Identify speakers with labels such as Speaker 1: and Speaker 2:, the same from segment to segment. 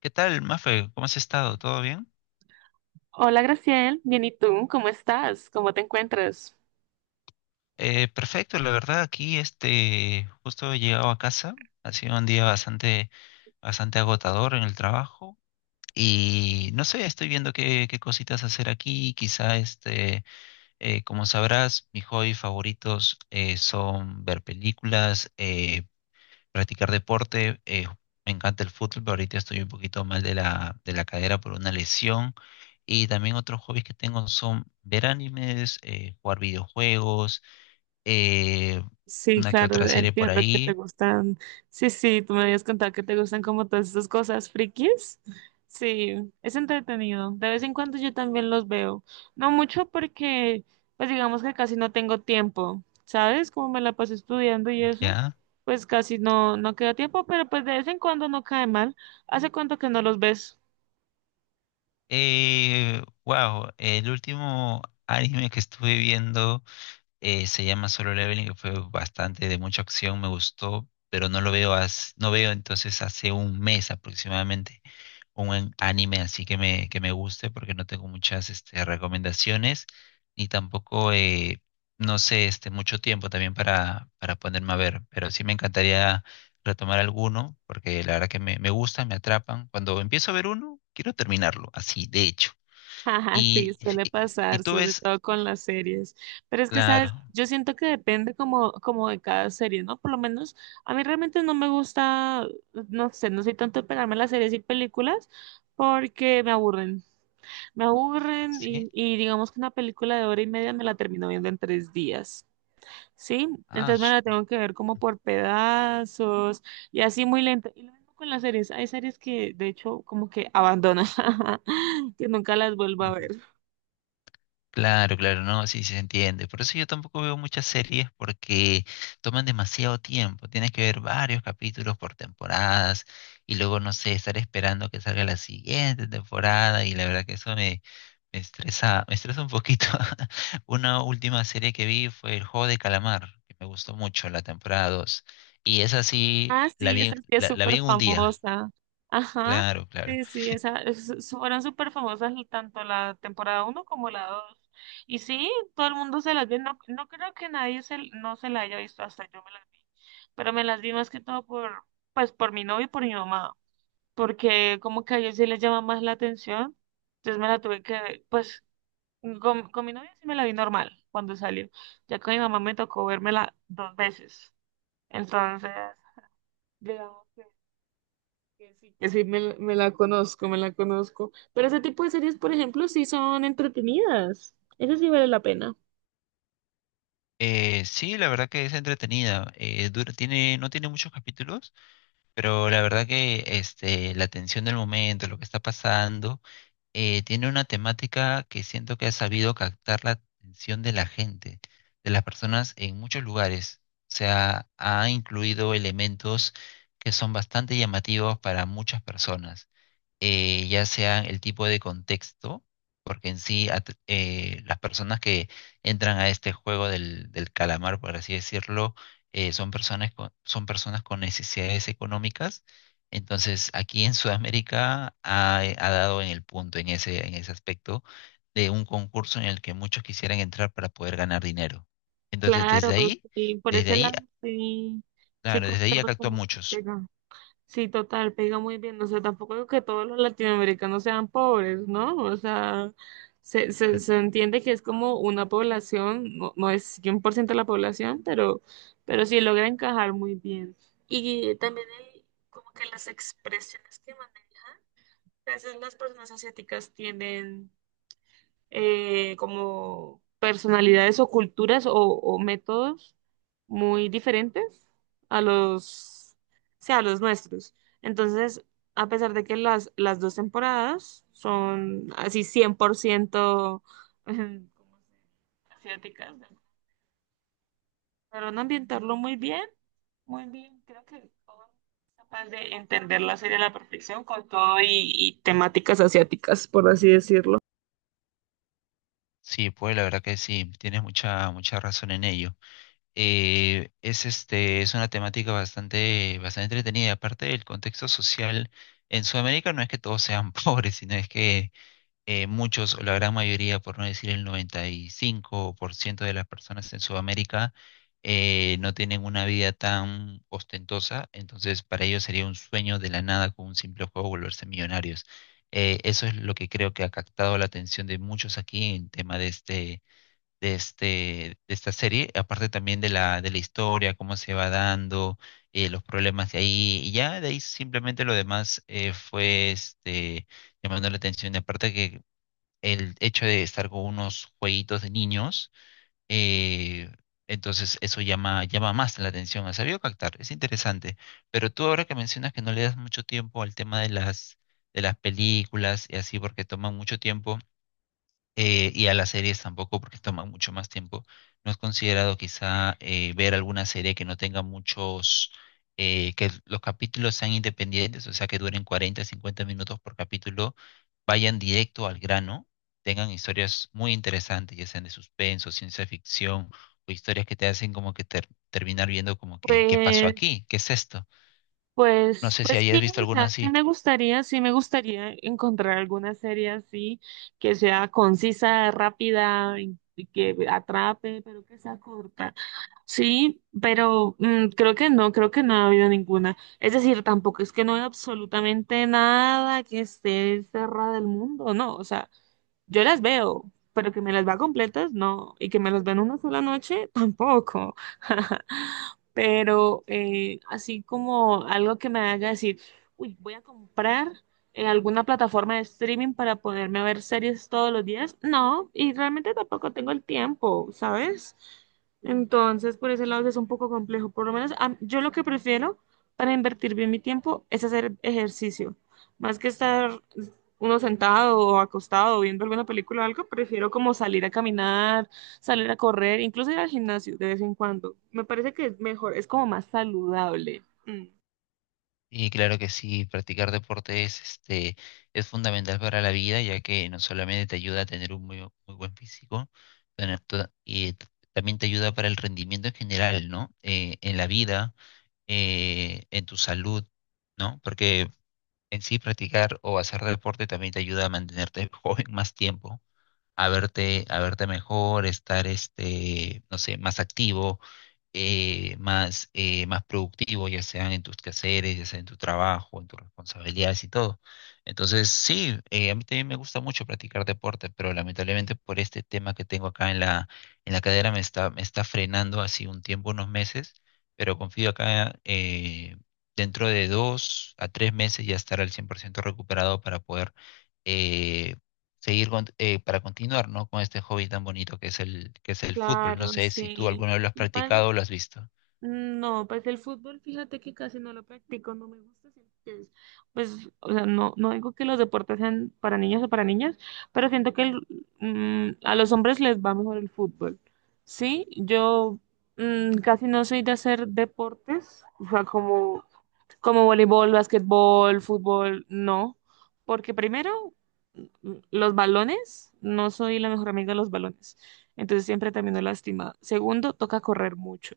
Speaker 1: ¿Qué tal, Mafe? ¿Cómo has estado? ¿Todo bien?
Speaker 2: Hola, Graciel. Bien, ¿y tú? ¿Cómo estás? ¿Cómo te encuentras?
Speaker 1: Perfecto, la verdad aquí justo he llegado a casa. Ha sido un día bastante agotador en el trabajo y no sé, estoy viendo qué cositas hacer aquí, quizá como sabrás, mis hobbies favoritos son ver películas, practicar deporte. Me encanta el fútbol, pero ahorita estoy un poquito mal de de la cadera por una lesión. Y también otros hobbies que tengo son ver animes, jugar videojuegos, eh,
Speaker 2: Sí,
Speaker 1: una que
Speaker 2: claro,
Speaker 1: otra serie por
Speaker 2: entiendo que te
Speaker 1: ahí,
Speaker 2: gustan. Sí, sí, tú me habías contado que te gustan como todas esas cosas frikis. Sí, es entretenido. De vez en cuando yo también los veo. No mucho porque, pues digamos que casi no tengo tiempo, ¿sabes? Como me la paso estudiando y eso,
Speaker 1: ¿ya?
Speaker 2: pues casi no, no queda tiempo, pero pues de vez en cuando no cae mal. ¿Hace cuánto que no los ves?
Speaker 1: Wow, el último anime que estuve viendo se llama Solo Leveling, que fue bastante de mucha acción, me gustó, pero no veo entonces hace un mes aproximadamente un buen anime así que que me guste, porque no tengo muchas recomendaciones, ni tampoco, no sé, mucho tiempo también para ponerme a ver, pero sí me encantaría retomar alguno, porque la verdad que me gustan, me atrapan. Cuando empiezo a ver uno, quiero terminarlo, así, de hecho.
Speaker 2: Ajá, sí,
Speaker 1: Y,
Speaker 2: suele
Speaker 1: y,
Speaker 2: pasar,
Speaker 1: tú
Speaker 2: sobre
Speaker 1: ves,
Speaker 2: todo con las series. Pero es que, ¿sabes?
Speaker 1: claro,
Speaker 2: Yo siento que depende como, como de cada serie, ¿no? Por lo menos a mí realmente no me gusta, no sé, no soy tanto de pegarme las series y películas porque me aburren. Me aburren
Speaker 1: así.
Speaker 2: y digamos que una película de hora y media me la termino viendo en tres días, ¿sí?
Speaker 1: Ah,
Speaker 2: Entonces me la tengo que ver como por pedazos y así muy lenta. Y lo mismo con las series. Hay series que de hecho como que abandono, que nunca las vuelvo a
Speaker 1: ujú.
Speaker 2: ver.
Speaker 1: Claro, claro, no, sí, sí se entiende. Por eso yo tampoco veo muchas series porque toman demasiado tiempo. Tienes que ver varios capítulos por temporadas y luego, no sé, estar esperando que salga la siguiente temporada y la verdad que eso me estresa un poquito. Una última serie que vi fue El Juego de Calamar, que me gustó mucho, la temporada dos. Y esa sí,
Speaker 2: Ah,
Speaker 1: la
Speaker 2: sí,
Speaker 1: vi,
Speaker 2: esa sí es
Speaker 1: la vi
Speaker 2: súper
Speaker 1: en un día.
Speaker 2: famosa. Ajá,
Speaker 1: Claro, claro.
Speaker 2: sí, sí, esa, fueron súper famosas tanto la temporada uno como la dos. Y sí, todo el mundo se las vio. No, no creo que nadie se, no se la haya visto, hasta yo me las vi. Pero me las vi más que todo por, pues, por mi novio y por mi mamá. Porque como que a ellos sí les llama más la atención. Entonces me la tuve que, pues, con mi novio sí me la vi normal cuando salió. Ya con mi mamá me tocó vérmela dos veces. Entonces, digamos. Que sí, me la conozco, me la conozco. Pero ese tipo de series, por ejemplo, sí son entretenidas. Eso sí vale la pena.
Speaker 1: Sí, la verdad que es entretenida. Tiene, no tiene muchos capítulos. Pero la verdad que la tensión del momento, lo que está pasando, tiene una temática que siento que ha sabido captar la atención de la gente, de las personas en muchos lugares. O sea, ha incluido elementos que son bastante llamativos para muchas personas, ya sea el tipo de contexto, porque en sí las personas que entran a este juego del calamar, por así decirlo, son son personas con necesidades económicas. Entonces, aquí en Sudamérica ha dado en el punto, en en ese aspecto, de un concurso en el que muchos quisieran entrar para poder ganar dinero. Entonces,
Speaker 2: Claro, sí, por
Speaker 1: desde
Speaker 2: ese
Speaker 1: ahí,
Speaker 2: lado, sí, sí
Speaker 1: claro, desde ahí
Speaker 2: concuerdo
Speaker 1: actúan
Speaker 2: como que
Speaker 1: muchos.
Speaker 2: pega. Sí, total, pega muy bien. O sea, tampoco digo que todos los latinoamericanos sean pobres, ¿no? O sea, se entiende que es como una población, no, no es 100% la población, pero sí logra encajar muy bien. Y también el- como que las expresiones que a veces las personas asiáticas tienen, como personalidades o culturas o métodos muy diferentes a los, o sea, a los nuestros. Entonces, a pesar de que las dos temporadas son así 100% ¿cómo se dice? Asiáticas, lograron ambientarlo muy bien, muy bien. Creo que todo es capaz de entender la serie a la perfección con todo y temáticas asiáticas, por así decirlo.
Speaker 1: Sí, pues la verdad que sí, tienes mucha razón en ello. Eh, es una temática bastante entretenida. Y aparte, el contexto social en Sudamérica no es que todos sean pobres, sino es que muchos, o la gran mayoría, por no decir el 95% de las personas en Sudamérica, no tienen una vida tan ostentosa. Entonces, para ellos sería un sueño de la nada con un simple juego volverse millonarios. Eso es lo que creo que ha captado la atención de muchos aquí en tema de de este, de esta serie, aparte también de de la historia, cómo se va dando, los problemas de ahí, y ya de ahí simplemente lo demás fue llamando la atención, y aparte que el hecho de estar con unos jueguitos de niños, eh, entonces eso llama, llama más la atención, ha sabido captar, es interesante, pero tú ahora que mencionas que no le das mucho tiempo al tema de de las películas y así, porque toman mucho tiempo, y a las series tampoco porque toman mucho más tiempo. ¿No has considerado quizá ver alguna serie que no tenga muchos, que los capítulos sean independientes, o sea, que duren 40 50 minutos por capítulo, vayan directo al grano, tengan historias muy interesantes, ya sean de suspenso, ciencia ficción o historias que te hacen como que terminar viendo como que, ¿qué pasó
Speaker 2: Pues,
Speaker 1: aquí? ¿Qué es esto? No
Speaker 2: pues,
Speaker 1: sé si
Speaker 2: pues
Speaker 1: hayas
Speaker 2: sí,
Speaker 1: visto
Speaker 2: o
Speaker 1: alguna
Speaker 2: sea,
Speaker 1: así.
Speaker 2: sí me gustaría encontrar alguna serie así, que sea concisa, rápida, y que atrape, pero que sea corta. Sí, pero creo que no ha habido ninguna. Es decir, tampoco es que no hay absolutamente nada que esté cerrada del mundo, no, o sea, yo las veo, pero que me las va completas, no. Y que me las ven una sola noche, tampoco. Pero así como algo que me haga decir, uy, voy a comprar alguna plataforma de streaming para poderme ver series todos los días, no. Y realmente tampoco tengo el tiempo, ¿sabes? Entonces, por ese lado sí es un poco complejo. Por lo menos yo lo que prefiero para invertir bien mi tiempo es hacer ejercicio, más que estar uno sentado o acostado viendo alguna película o algo, prefiero como salir a caminar, salir a correr, incluso ir al gimnasio de vez en cuando. Me parece que es mejor, es como más saludable. Mm,
Speaker 1: Y claro que sí, practicar deporte es fundamental para la vida, ya que no solamente te ayuda a tener un muy buen físico, tener toda- y t- también te ayuda para el rendimiento en general, ¿no? En la vida, en tu salud, ¿no? Porque en sí practicar o hacer deporte también te ayuda a mantenerte joven más tiempo, a verte mejor, estar, no sé, más activo, más productivo, ya sean en tus quehaceres, ya sea en tu trabajo, en tus responsabilidades y todo. Entonces, sí, a mí también me gusta mucho practicar deporte, pero lamentablemente por este tema que tengo acá en en la cadera me está frenando así un tiempo, unos meses, pero confío acá dentro de dos a tres meses ya estar al 100% recuperado para poder... eh, para continuar, ¿no? Con este hobby tan bonito que es que es el fútbol. No
Speaker 2: claro,
Speaker 1: sé si tú
Speaker 2: sí.
Speaker 1: alguna vez lo has practicado o
Speaker 2: Igual
Speaker 1: lo has visto.
Speaker 2: no, pues el fútbol, fíjate que casi no lo practico, no me gusta. Siento que pues, o sea, no, no digo que los deportes sean para niños o para niñas, pero siento que a los hombres les va mejor el fútbol. Sí, yo casi no soy de hacer deportes, o sea, como, como voleibol, basquetbol, fútbol, no, porque primero, los balones, no soy la mejor amiga de los balones, entonces siempre termino lastimada. Segundo, toca correr mucho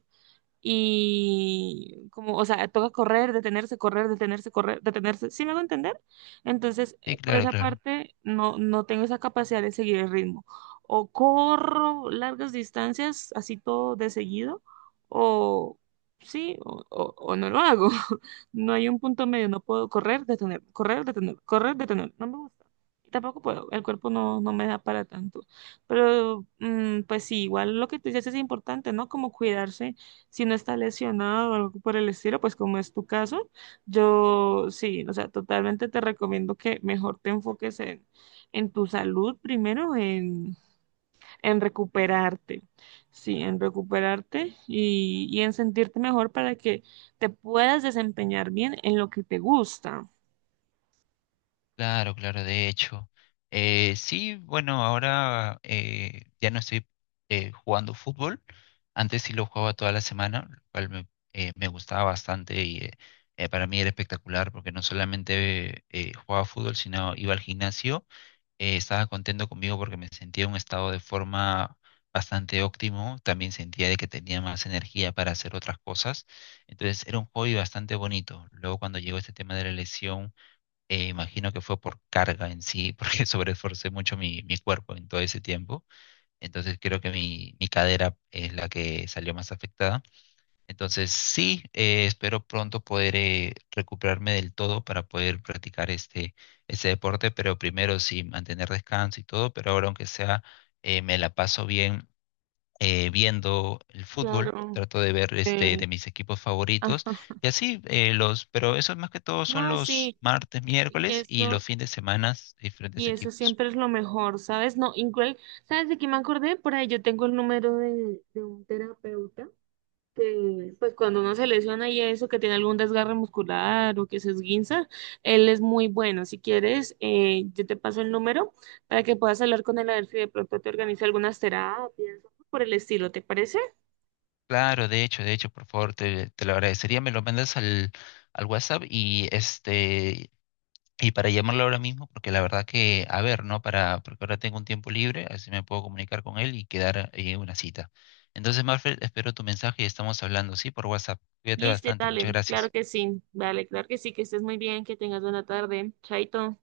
Speaker 2: y como, o sea, toca correr, detenerse, correr, detenerse, correr, detenerse. ¿Sí me hago entender? Entonces,
Speaker 1: Sí,
Speaker 2: por
Speaker 1: claro,
Speaker 2: esa
Speaker 1: claro.
Speaker 2: parte, no, no tengo esa capacidad de seguir el ritmo. O corro largas distancias, así todo de seguido, o sí, o no lo hago. No hay un punto medio, no puedo correr, detener, correr, detener, correr, detener. No me gusta. Y tampoco puedo, el cuerpo no, no me da para tanto. Pero, pues sí, igual lo que tú dices es importante, ¿no? Como cuidarse si no está lesionado o algo por el estilo, pues como es tu caso, yo sí, o sea, totalmente te recomiendo que mejor te enfoques en tu salud primero, en recuperarte, sí, en recuperarte y en sentirte mejor para que te puedas desempeñar bien en lo que te gusta.
Speaker 1: Claro, claro, de hecho. Sí, bueno, ahora ya no estoy jugando fútbol. Antes sí lo jugaba toda la semana, lo cual me gustaba bastante para mí era espectacular porque no solamente jugaba fútbol, sino iba al gimnasio. Estaba contento conmigo porque me sentía en un estado de forma bastante óptimo. También sentía de que tenía más energía para hacer otras cosas. Entonces era un hobby bastante bonito. Luego cuando llegó este tema de la lesión, imagino que fue por carga en sí, porque sobreesforcé mucho mi cuerpo en todo ese tiempo. Entonces creo que mi cadera es la que salió más afectada. Entonces sí, espero pronto poder recuperarme del todo para poder practicar este deporte, pero primero sí mantener descanso y todo, pero ahora aunque sea, me la paso bien viendo el fútbol,
Speaker 2: Claro.
Speaker 1: trato de ver
Speaker 2: eh,
Speaker 1: de mis equipos favoritos
Speaker 2: Ajá.
Speaker 1: y así pero eso más que todo son
Speaker 2: No,
Speaker 1: los
Speaker 2: sí,
Speaker 1: martes, miércoles y los
Speaker 2: eso.
Speaker 1: fines de semana diferentes
Speaker 2: Y eso
Speaker 1: equipos.
Speaker 2: siempre es lo mejor, ¿sabes? No, igual, ¿sabes de qué me acordé? Por ahí yo tengo el número de un terapeuta que, pues cuando uno se lesiona y eso, que tiene algún desgarre muscular o que se esguinza, él es muy bueno. Si quieres, yo te paso el número para que puedas hablar con él a ver si de pronto te organiza algunas terapias o por el estilo, ¿te parece?
Speaker 1: Claro, de hecho, por favor, te lo agradecería, me lo mandas al WhatsApp y y para llamarlo ahora mismo porque la verdad que a ver, ¿no? Para porque ahora tengo un tiempo libre, así me puedo comunicar con él y quedar en una cita. Entonces, Marfel, espero tu mensaje y estamos hablando, sí, por WhatsApp. Cuídate
Speaker 2: Listo,
Speaker 1: bastante, muchas
Speaker 2: dale, claro
Speaker 1: gracias.
Speaker 2: que sí, dale, claro que sí, que estés muy bien, que tengas buena tarde, chaito.